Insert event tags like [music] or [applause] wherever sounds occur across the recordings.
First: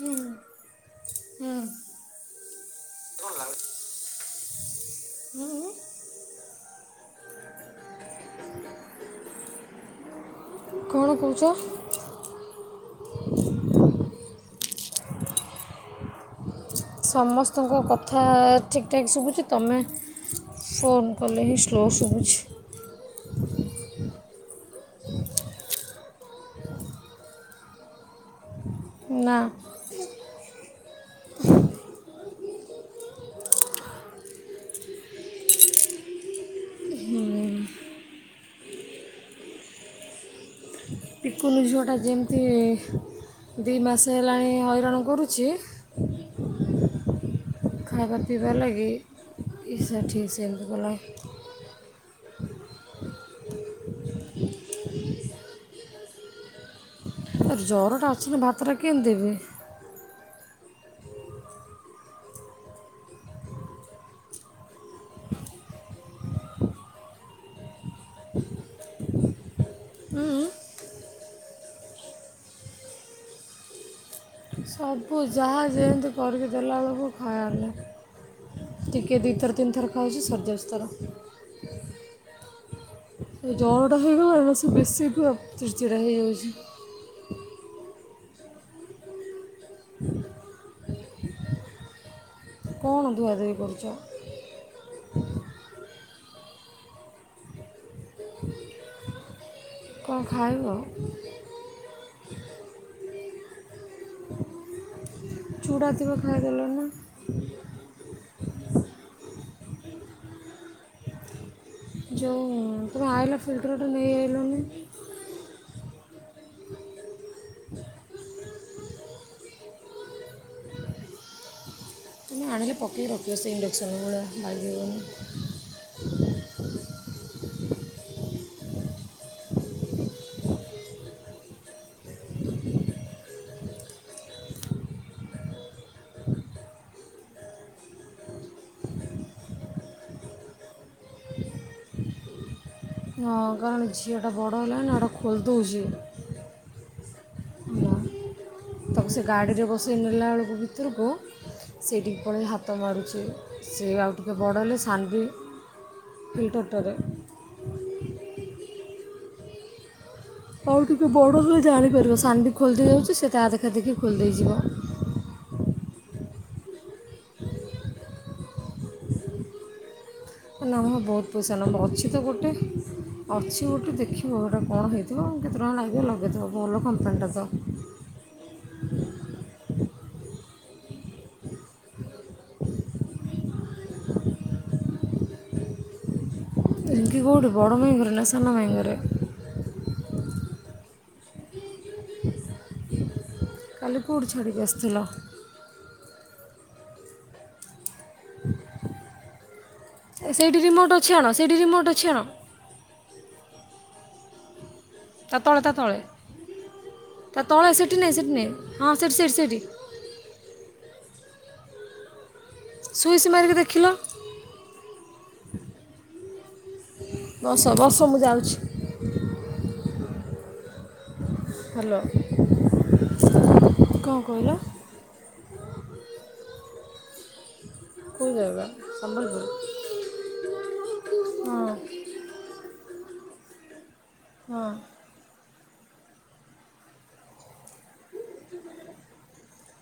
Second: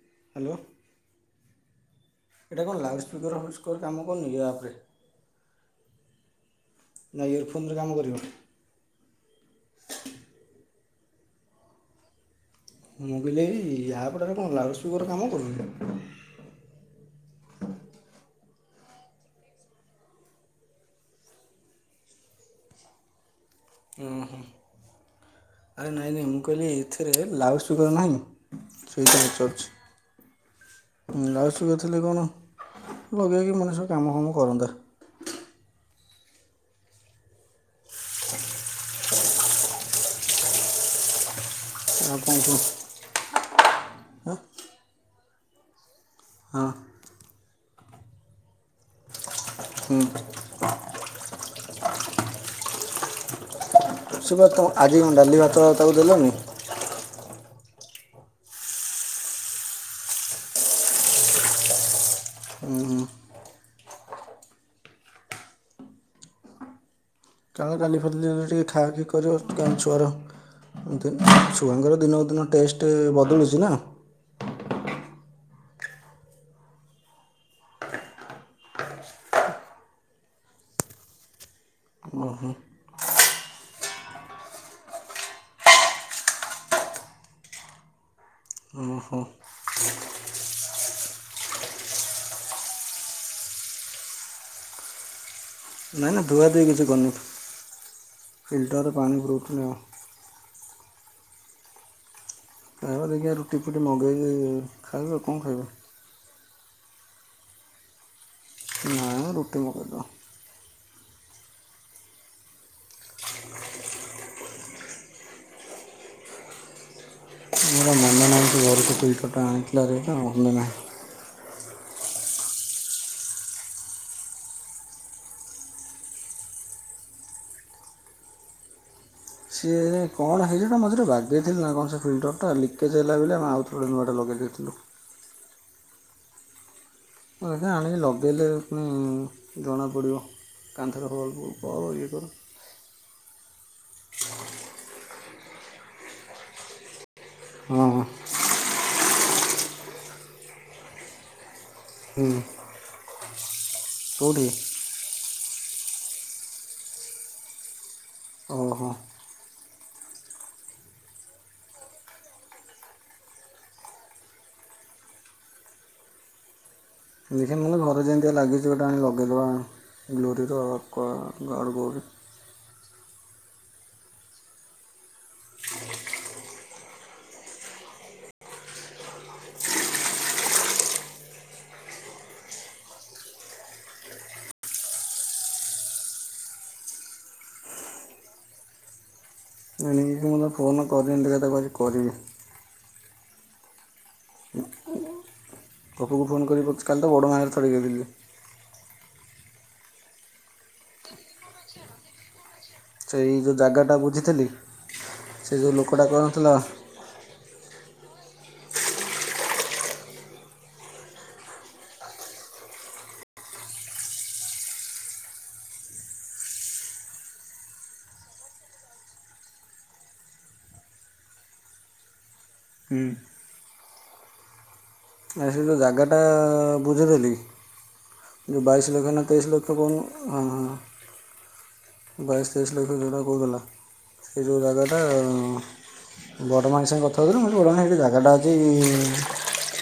ହୁଁ ହୁଁ। ଏଠି କଣ ଲାଉଡ଼ୁପ୍କିର ହୁଜ୍ କଣ କାମକରୁନେହିଁକି ୟାଓପୋରେ? ହୁଁ। ନା ଇୟରଫୋନ୍ ରେ କାମ କରିବ। କଣ କୋହୁଚ? ମୁଁ କହିଲି ୟାପଟା କଣତମ ଲାଉଡୁପ୍କିର କାମ କ ରୁ ନୀ? ସମସ୍ତଙ୍କ କଥା ଠିକ୍ ଠାକ୍ ଶୁଭୁଛି ତମେ ଫୋନ୍ କିଲେ ହିଁ ସ୍ଲୋ ଶୁଭୁଛି। ଉଁ ହୁଁ ଆରେ ନାଇଁ ନାଇଁ ମୁଁ କହିଲି ଏଥିରେ ଲାଉଡୁପ୍କିର୍ ନାହିଁ? ସେଇଥି ରେ ନା ଚଳୁଛି। ଲାଉଡ଼ୁପ୍କିର୍ ଥିଲେ କଣ ଲଗେଇକି ମଣିଷ କାମ ଫାମ କରନ୍ତା। କୁନ ଝିଅଟା ଆଉ କ'ଣ କୁହ ଯେମିତି ଦି ମାସେ ହଁ ହେଲାଣି ହଇରାଣ କରୁଛି। ହଁ। ଖାଇବା ପିଇବା ଲାଗି ହୁଁ। ଏସା ଠିକ୍ ସେ ମିତି କଲା। ସେଟା କଣ ଆଜି ଡାଲି ଭାତ ତାକୁ ଦେଲନି? ଜର ଟା ଅଛି ଭାତ ଟା କେମିତି ଦେବେି। ହୁଁ ହୁଁ। ଆଉ କାଲି ପଦିନ ଏବେ ଟିକେ ଖାଆ ପିଇ କରିବ କା ଛୁଆର ଦେ ଛୁଆଙ୍କର ଦିନକୁ ଦିନ ଟେଷ୍ଟ ବଦଳୁଚି ନା। ସବୁ ଯାହା ଯେନ୍ତି କରିକି ଦେଲାଅଳୁକୁ ଖାଆର ନାଇଁ। ଟିକେ ଦି ଥର ତିନି ଥର ଖାଉଛି ସରି ଯାଉଛି ତାର। ଓହୋ। ଏ ଜରଟା ହେଇଗଲା ଏବେ ସିଏ ବେଶୀ କୁଆ ଚିଡ଼ଚିଡ଼ା ହେଇଯାଉଛି। ଓହୋ କଣ ଧୁଆଧୁଇ କରୁଚ? ନାଇଁ ଏନା ଧୁଆଧୁଇ କିଛି କରୁନି ଫିଲ୍ଟରରେ ପାଣି ପୁଡ଼ଉଥୁନି ଆଉ। କଁ ଖାଇବ? ଖାଇବା ଦେଖିଆ ରୁଟି ଫୁଟି ମଗେଇକି ଖାଇବା କଁ ଖାଇବ? ଥିବା ଖାଇଦେଲଣି ନା? ନାଁ ମ ରୁଟି ମଗେଇଦବା। ଯୋଉଁ ତୁମେ ଆଇଲ ଫିଲ୍ଟରଟା ନେଇ ଆଇଲନି। ମୋର ମନ ନାହିଁ ଟିଏ। ଏଇଠି ଫିଲ୍ଟରଟା ଆଣିିଥିଲେ ହେଇଥାଁ ମନେ ନାହିଁ। ତୁମେ ଆଣିଲେ ପକେଇ ରଖିବ ସେ ଇଣ୍ଡକ୍ସନ୍ ଭଳିଆ ବାଗେଇବନି। ସିଏ କଣ ହେଇଚି ନା ମଝିରେ ବାଗେଇଥିଲି ନା କଣ ସେ ଫିଲ୍ଟରଟା ଲିକେଜ ହେଲା ବେଲି ଆମେ ଆଉ ଗୋଟେ ନୂଆଟା ଲଗେଇ ଦେଇଥିଲୁ। ମୁଁ ଏଟା ଆଣିକି ଲଗେଇଲେ ଫୁଣି ଜଣାପଡ଼ିବ। କନ୍ଥରେ ହୋଲ ଉ ପ ଇଏ କର। ହଁ ପା ଆମ ଝିଅଟା ବଡ଼ ହେଲାଣି ନା ଏଟା ଖୋଲଦୋଉଚି। ହଁ ହଁ। ତାକୁ ସେ ଗାଡ଼ିରେ ବସେଇ ନେଲା ଅଳୁକୁ ଭିତରୁକୁ ସେଇଠିକି ହୁଁ ପଳେଇ ହାତ ମାରୁଚି ସେ ଆଉ ଟିକେ କେଉଁଠି ବଡ଼ ହେଲେ ହାଣ୍ଡି ଫିଲ୍ଟରଟାରେ। ଓହୋ, ଆଉ ଟିକଏ ବଡ଼ ହେଲେ ଜାଣିପାରିବ। ସାନ୍‌ଭି ଖୋଲିଦେଇ ଯାଉଛି ସେ ତା ଦେଖା ଦେଖି ଖୋଲିଦେଇଯିବ। ଦେଖେ ନ ହେଲେ ଘରେ ଯେମିତି ଲାଗିଛି ଗୋଟେ ଆଣି ଲଗେଇଦେବା। ଗ୍ଲୋରିର ନାମ ବହୁତ ପଇସା ଗଡ଼୍ ନବ। ଗ୍ଲୋରି ଅଛି ତ ଗୋଟେ। ଅଛି ଗୋଟେ ଦେଖିବ। ଏଇଟା କଣ ହେଇଥିବ। କେତେ ଟଙ୍କା ଲାଗିବ ଲଗେଇଦବ। ଭଲ କମ୍ପାନୀଟା ତ। ରିଙ୍କି କଉଠି? ବଡମାଇଁ ଘରେ ନା ସାନ ମାଇଁ ଘରେ। [unintelligible] ମୋତେ ଫୋନ କରିନି। ଦେଖିଆ ତାକୁ ଆଜି କହିବି। କାଲି କୋଉଠି ଛାଡ଼ିକି ଆସିଥିଲ? ପପୁକୁ ଫୋନ କରିକି କହୁଛି, କାଲି ତା ବଡ଼ମା ଘରେ ଛାଡ଼ିକି ଆଇଥିଲି। ସେଇଠି ରିମୋଟ ଅଛି ଆଣ- ସେଠି ରିମୋଟ ଅଛି ଆଣ। ସେଇ ଯେଉଁ ଜାଗାଟା ବୁଝିଥିଲି ତା ସେ ତଳେ -ତା ଯେଉଁ ଲୋକଟା କହୁନଥିଲା ତଳେ- ତା ତଳେ, ସେଠି ନାହିଁ -ସେଠି ନାହିଁ। ହଁ ସେଠି- ସେଠି -ସେଇଠି। ସୁଇଚ ମାରିକି ଦେଖିଲ! ବସ ବସ ମୁଁ ଯାଉଛି। ହ୍ୟାଲୋ, କଣ କହିଲ? ଆରେ ସେ ଯୋଉ ଜାଗାଟା ବୁଝିଦେଲି। କେଉଁ ଯୋଉ ଜାଗା ବାଇଶ ଲକ୍ଷ ନା ସମ୍ବଲପୁର ତେଇଶ ଲକ୍ଷ କହୁନୁ। ଅ ହ ହଁ ହ ବାଇଶ ତେଇଶ ଲକ୍ଷ ଯେଉଟା କହୁଥିଲା। ସେ ଯେଉଁ ହଁ ଜାଗାଟା ବଡ଼ ମାଇଁଙ୍କ ସାଙ୍ଗେ କଥା ହଉଥିଲୁ। ମୁଁ କହିଲି ବଡ଼ ମାଇଁ ସେଠି ଜାଗାଟା ଅଛି,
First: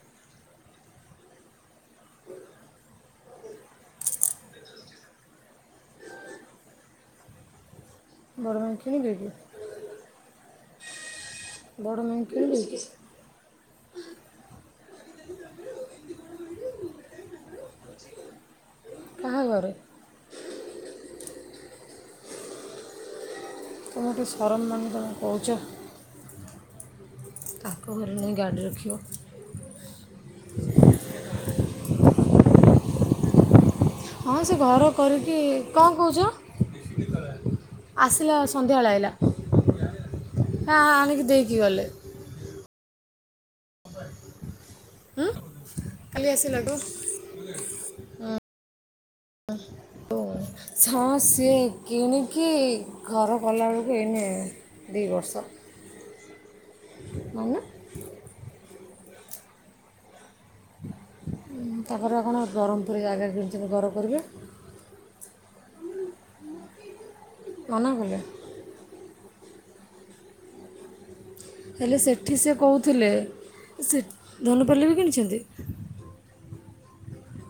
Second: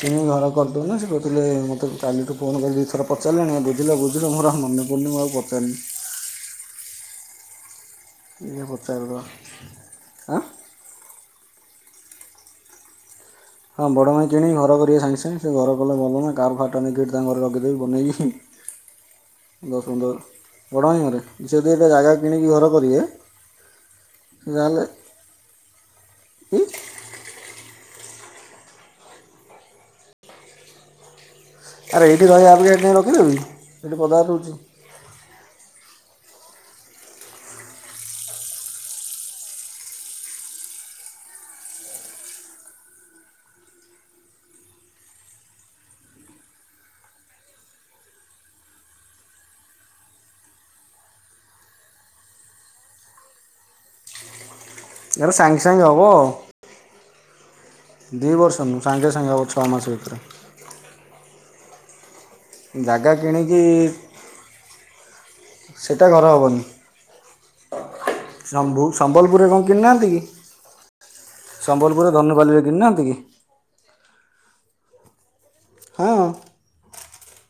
କିଣି ଘର କରିଦଉନ। ସେ କହୁଥିଲେ ମୋତେ କାଲିଠୁ ଫୋନ୍ କରି ଦୁଇଥର ପଚାରିଲେଣି, କବୁଝିଲ -ବୁଝିଲ। ମୋର ଆଉ ମନେ ପଡ଼ିନି ମୁଁ ଆଉ ପଚାରିନି। [inaudible] ବଡ଼ ଏ ମାଇଁ କିଣିବେ [unintelligible] କି ଆଁ! ବଡ ମାଇଁ କିଣିବେ କି? ହଁ ବଡ଼ ମାଇଁ କିଣିିକି ଘର କରିବେ ସାଙ୍ଗେ ସାଙ୍ଗେ। ସେ ଘର କଲେ ଭଲ ନା। କାର୍ ଫାରଟା ନେଇକି ହେଠି ତାଙ୍କ ଘରେ ରଖିଦେବି ବନେଇକି। ହଁ ଦଶ ପନ୍ଦର ବଡ଼ ପାଇଁ ଘରେ। ସେ ଯଦି ଏଇଟା ଜାଗା କିଣିକି ଘର କରିବେ ତମକୁ ଟିକେ ସେ ସରମ ତାହେଲେ ମାଡୁନି ତୁମେ କହୁଛ! କି ତାଙ୍କ ଘରେ ନେଇ ଗାଡ଼ି ରଖିବ। ! ଆରେ ଏଇଠି ରହିବା ଅପେକ୍ଷା ହେଠି ନେଇ ରଖିଦେବି। ଏଠି ପଦାରେ ହଁ ରହୁଛି ସେ ଘର କରିକି, କଣ କହୁଛ? ଆସିଲା ସନ୍ଧ୍ୟାବେଳେ ଆଇଲା। ଆଣିକି ଦେଇକି ଗଲେ। [inaudible] ହୁଁ, କାଲି ଆସିଲାଠୁ। ହ। ହଁ ଓ। ହଁ ସେ କିଣିକି ଘର କଲାବେଳକୁ ଏନେ ଏରା ସାଙ୍ଗେ ସାଙ୍ଗେ ହବ। ମାନେ! ଦୁଇ ବର୍ଷ ନୁଁହୁଁ। ସାଙ୍ଗେ ସାଙ୍ଗେ ହେବ ଛଅ ମାସ ଭିତରେ। ତାଙ୍କର କଣ ବରହମ୍ପୁର ରେ ଜାଗା କିଣିିଛନ୍ତି ଘର କରିବେ। ସେଟା ଘର ହବନି। ମନାକଲେ।? ସମ୍ବଲପୁରରେ କଣ କିଣିନାହାନ୍ତି କି? ହେଲେ ସମ୍ବଲପୁରରେ ସେଠି ସେ ଧନୁପାଲିରେ କିଣିନାହାନ୍ତି କହୁଥିଲେ କି? ସେ ଧନୁପାଲି ରେ ବି କିଣିଛନ୍ତି! ହଁ।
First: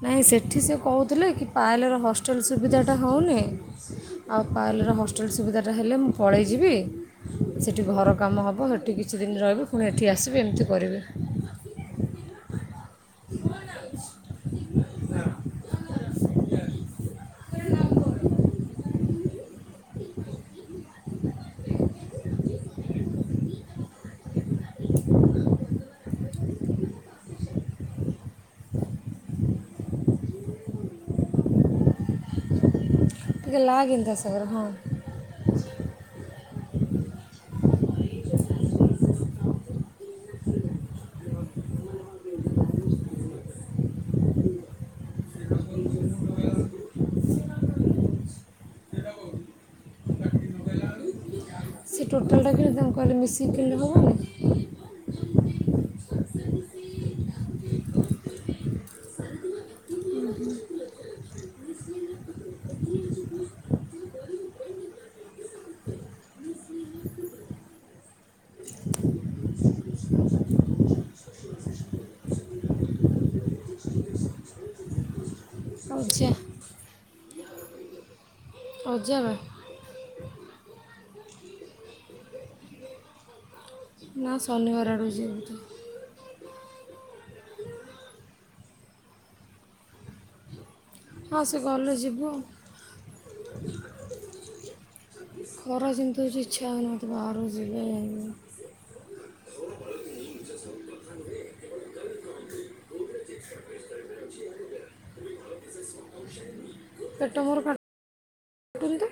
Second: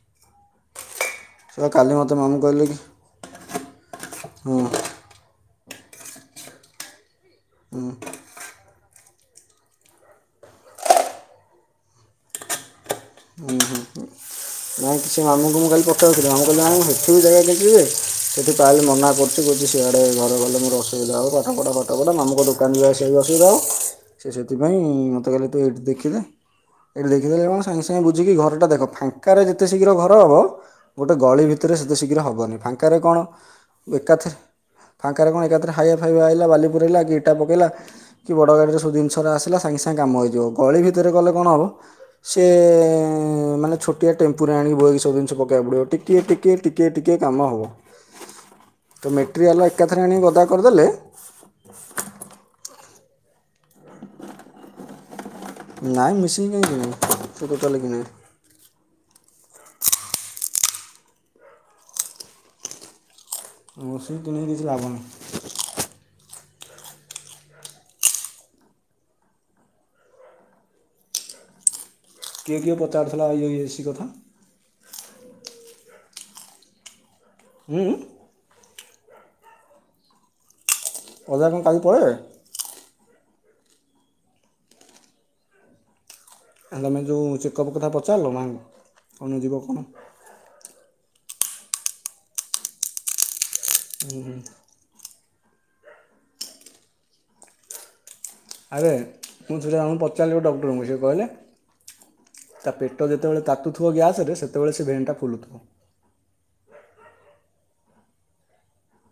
ନାଇଁ ସେଠି ସେ କହୁଥୁଲେ କି ସେ କାଲି ପାଏଲର ମୋତେ ମାମୁଁ ହଷ୍ଟେଲ୍ କହିଲେ କି ସୁବିଧାଟା ହଉନି ଆଉ ହଁ ପାଏଲର ହଷ୍ଟେଲ ସୁବିଧାଟା ହେଲେ ମୁଁ ପଳେଇଯିବି। ସେଠି ଘର କାମ ହବ ହେଠି କିଛି ଦିନ୍ ରହିବି ଫୁଣି ଏଠି ଆସିବି ଏମିତି କରିବି। ଉଁ ହୁଁ ହୁଁ। ନାଇଁ କିଛି ମାମୁଁଙ୍କୁ ମୁଁ କାଲି ପଚାରୁଥିଲି ମାମୁଁ କହିଲେ ହଁ ମୁଁ ହେଠି ବି ଜାଗା ଦେଖିଚି ଯେ ସେଠି ପାଏଲ୍ ମନା କ ଛି କୋଉଚି ସିଆଡ଼େ ଘରେ ଗଲେ ମୋର ଅସୁବିଧା ହବ ପାଠ ପଢ଼ା ଫାଠ ପଢ଼ା ମାମୁଙ୍କ ଦୋକାନରେ ଆସିବାକୁ ଅସୁବିଧା ହବ। ସିଏ ସେଇଥିପାଇଁ ମୋତେ କହିଲେ ତୁ ଏଇଠୁ ଦେଖିଦେ। ଏଇଠୁ ଦେଖିଦେଲେ କଣ ସାଙ୍ଗେ ସାଙ୍ଗେ ବୁଝିକି ଘରଟା ଦେଖ ଫାଁ ଙ୍କାରେ ଯେତେ ଶୀଘ୍ର ଘର ହବ ଗୋଟେ ଗଳି ଭିତରେ ସେତେ ଶୀଘ୍ର ହବନେଇ ଫାଙ୍କାରେ କଣ ଟିକେ ଲାଗେନି ତା ଏକାଥରେ ସାଙ୍ଗରେ ହଁ ଫାଙ୍କାରେ କଣ ଏକାଥରେ ହାଇବା ଫାଇବା ଆଇଲା ବାଲି ପୁରେଇଲା କିି ଇଟା ପକେଇଲା କି ବଡ଼ ଗାଡ଼ିରେ ସବୁ ଦିନିଷରା ଆସିଲା ସାଙ୍ଗେ ସାଙ୍ଗେ କାମ ହେଇଯିବ। ଗଳି ଭିତରେ ଗଲେ କଣ ହବ ସେ ମାନେ ଛୋ ଟିଏ ଟେମ୍ପୁରେ ଆଣିକି ବୋହିକି ସବୁ ଜିନିଷ ପକେଇଆକୁ ପଡ଼ିବ ଟିକିଏ ଟିକିଏ ଟିକିଏ ଟିକିଏ କାମ ହବ। ତ ମେଟରିଆଲ ଏକାଥରେ ଆଣି ଗଦା କରିଦେଲେ ସେ ଟୋଟାଲଟା କି ତ କଲେ ମିଶିକି କିଣି ହବନି? ନାଇଁ ମିଶିକି କାଇଁ କିରିବେ ସେ ଟୋଟାଲେ କିଣିବେ। ମୋଶି କିଣି କିଛି ଲାଭ ନାହିଁ। କିଏ କିଏ ପଚାରୁଥୁଲା ଇଏ ଏ ସିି କଥା? ଅଜା। ହୁଁ ଉଁ? ଅଜା ମ। ଅଜା କଣ କାଲି ପଳେଇବେ? ନାଁ ଶନିବାର ଆଡ଼ୁ ଯିବେ ବୋଧେ। ଆ ତମେ ଯୋଉ ଚେକ୍ ଅପ୍ କଥା ପଚାରିଲ ମାଙ୍କୁ କଣ ଯିବ କଣ? ହଁ ସିଏ ଗଲେ ଯିବୁ କି। ହୁଁ ହୁଁ। ଖରା ଯେମିତି ହୋଉଚି ଇଚ୍ଛା ହୋଉନି ମତେ ବାହାରକୁ ଯିବା ଉଁ ଆରେ ମୁଁ ସେ ଜଣଙ୍କୁ ପଚାରିଲି ଡକ୍ଟରଙ୍କୁ ସେ କହିଲେ ତା ପେଟ ଯେତବେଳେ ତାତୁଥୂବ ଗ୍ୟାସ୍ ରେ ସେତବେଳେ ସେ ଭେନ୍ ଟା ଫୁଲୁଥୁବ। ପେଟ ମୋର କା ଟୁନି ତ।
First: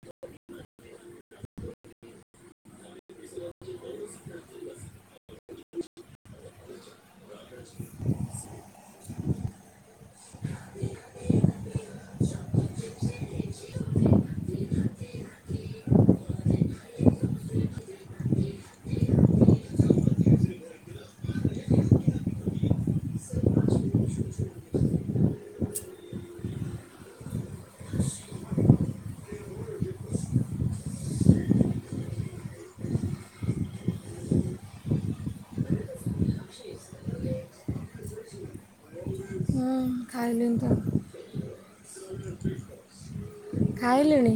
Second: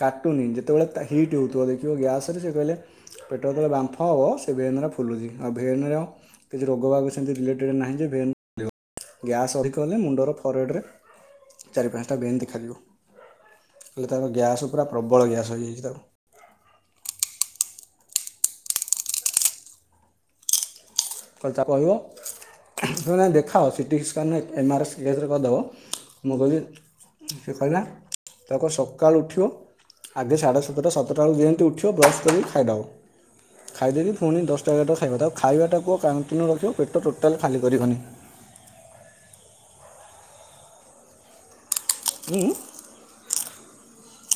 କାଟୁନି ଯେତବେଳେ ତା ହିଟ୍ ହୋଉଥୁବ ଦେଖିବ ଗ୍ୟାସ୍ ରେ ସେ କହିଲେ ପେଟ ଏତଳେ ବାମ୍ଫ ହବ ସେ ଭେନରା ଫୁଲୁଚି ଆଉ ଭେନ୍ ର କିଛି ରୋଗ ବାଗ ସେମିତି ରିଲେଟେଡ଼୍ ନାହିଁ ଯେ ଭେନ୍ ଗ୍ୟାସ୍ ଅଧିକ ହେଲେ ମୁଣ୍ଡର ଫୋରହେଡ଼୍ ରେ ଚାରି ପାଁଶଟା ଭେନ୍ ଦେଖାଯିବ। ହେଲେ ତାର ଗ୍ୟାସ୍ ପୁରା ପ୍ରବଳ ଗ୍ୟାସ୍ ହେଇଯାଇଚି ତାର। କତା କହିଅ। ନାଁ ଦେଖାଅ C T scan M R S ଏକାଥରେ କରିଦବ ମୁଁ କହିଲି ସେ କହିଲା ତାକୁ କ ସକାଳୁ ଉଠିବ। ଆଗେ ସାଢ଼େ ସାତଟା ସାତଟା ହଉ ଯେନ୍ତି ଉଠିବ ବ୍ରସ୍ କରି ଖାଇଦବ। ଖାଇଦେଇକି ଫୁଣି ଦଶଟା ଏଗାରଟା ଖାଇବ ତାକୁ ଖାଇବାଟା କୁହ କଣ୍ଟିନ୍ୟୁ ରଖିବ ପେଟ ଟୋଟାଲି ଖାଲି କରିବନି। ହୁଁ ଖାଇଲିଁ ତ। ଉଁ ଉଁ? ଖାଇଲିଣି।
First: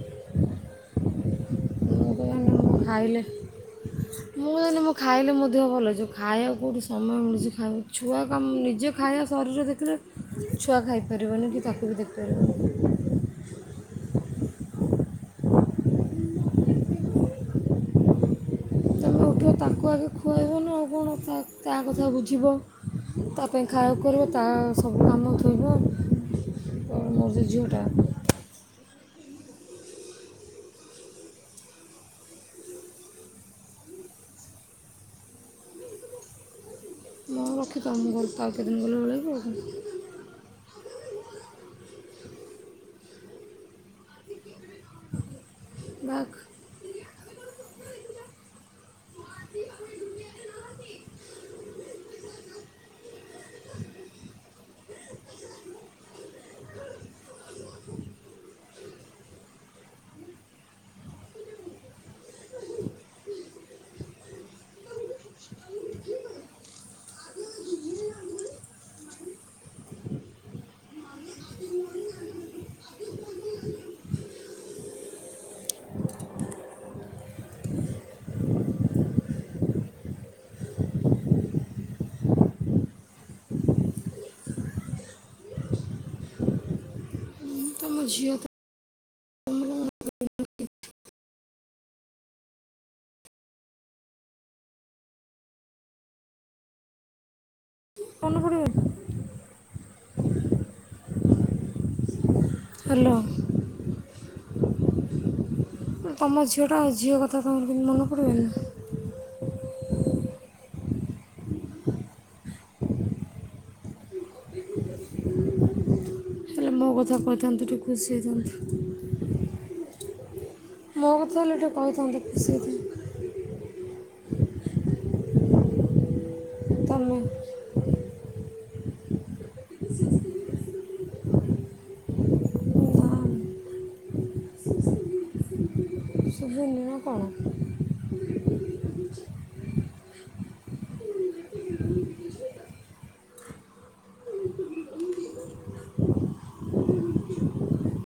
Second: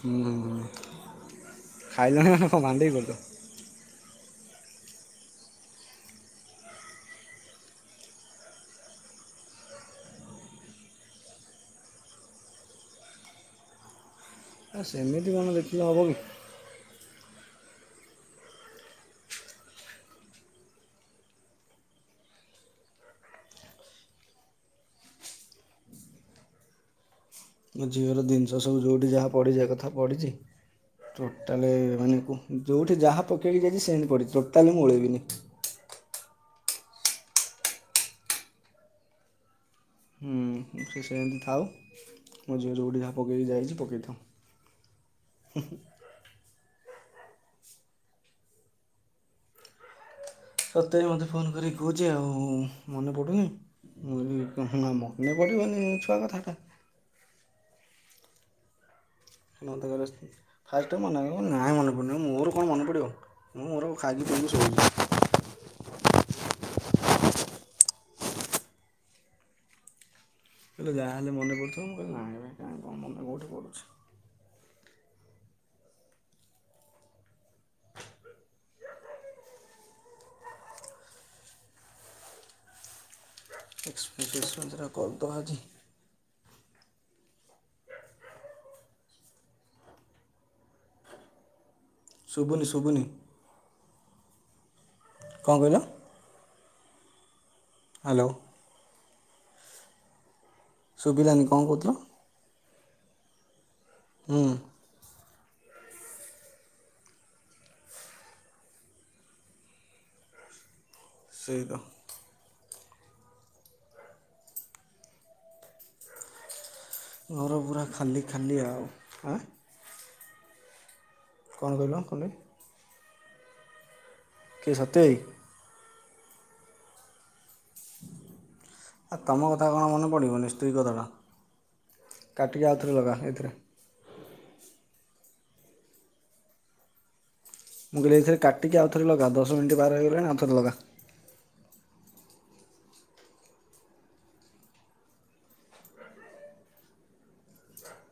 ହୁଁ ହୁଁ ହୁଁ ଖାଇଲ [unintelligible] ଖାଇଲି। ମୁଁ ଜହେଲେ ମୁଁ ଖାଇଲେ ମଧ୍ୟ ଭଲ ଅଛି ଖାଇବାକୁ କେଉଁଠି ସମୟ ମିଳୁଛି ଖାଇବାକୁ ଛୁଆ କାମ ନିଜେ ଖାଇବା ଶରୀରରେ ଦେ କି ଛୁଆ ଖାଇପାରିବନି କି ତାକୁ ବି ଦେଖିପାରିବନି। ହଁ ସେମିତି କଣ ଦେଖିଲେ ହେବ କି। ତମେ ଉଠିବ ତାକୁ ଆଗେ ଖୁଆଇବ ନା ଆଗେ ତା କଥା ବୁଝିବା। ତା ପାଇଁ ଖାଇବାକୁ କରିବ ତା ସବୁ କାମ ଥୋଇବ ମ ମୋ ଝିଅର ଜିନିଷ ସବୁ ଯେଉଁଠି ଯାହା ପଢ଼ିଯା ଏକଥା ପଢ଼ିଛି। ଟୋଟାଲ ମାନେ ଯେଉଁଠି ଯାହା ପକେଇକି ଯାଇଛି ସେମିତି ପଡ଼ିଛି ଟୋଟାଲ ମୁଁ ଉଳେଇବିନି। ହଁ ରଖିଥାଉ ମୁ ଘର ତ ଆଉ କେଦିନ ଗଲେ ଭଳେଇବ ଆଉ। ହୁଁ ସେ ସେ ଏମିତି ଥାଉ ମୋ ଝିଅ ଯେଉଁଠି ଯାହା ପକେଇକି ଯାଇଛି ପକାଇଥାଉ। ହ। ବା। ସତେ ମତେ ଫୋନ କରିକି କହୁଛି ଆଉ ମନେ ପଡୁନି? ମନେ ପଡିବନି ଛୁଆ କଥାଟା। [inaudible] ମୋତେ କହ ଫାଷ୍ଟଟ ମନେପଡିବ ନାଁ ମନପଡ଼ନି ମୋର କଣ ମନପଡ଼ିବ ମୁଁ ମୋର ଖାଇଲି ପି ସଉଛି। ହ [inaudible] କହିଲ ଯାହଲେନେ ପଡ଼ଥିବ ମୁଁ କହିଲି ନା ଭାଇ କୋଉଠେ କଣ ମନେ ପଡୁଛି। ଏକ୍ସପସପଟା କରିଦବା ଆଜି। ତମଝିଅ ତ ହ [inaudible] ଶୁବୁନି ଶୁବୁନି। କଣ କହିଲ? ହ୍ୟାଲୋ ଫୋନ କରିବ। ଶୁଭିଲାନି କଣ କହୁଥିଲ? ହ୍ୟାଲୋ। ହୁଁ। ତମ ଝିଅ ଟା ଆ ଝିଅ କଥା ତମର କେମତି ମନେ ପଡିବନି। ସେଇ ତ। ହେଲେ ମୋ କଥା ଘର କହିଥାନ୍ତ ଟିକେ ପୁରା ଖୁସି ଖାଲି ଖାଲି ଆଉ ହେଇଥାନ୍ତି। ଆଁ ମୋ କଥାହଲେ ଏଠେ କ'ଣ କହିଲ କ'ଣ କହିଥାନ୍ତନ୍ତି ଖୁଷେଇ କେ ସତେଇ। ତମେ ଆ ତୁମ କଥା କଣ ମନେ ପଡ଼ିବନି ସ୍ତ୍ରୀ କଥାଟା କାଟିକି ଆଉଥରେ ଲଗା ଏଥିରେ। ନା ଶୁଭୁନି ନା କଣ? ମୁଁ କହଲି ଏଇଥିରେ କାଟିକି ଆଉଥରେ ଲଗା ଦଶ ମିନିଟ ବାର ହେଇଗଲାଣି ଆଉଥରେ ଲଗା।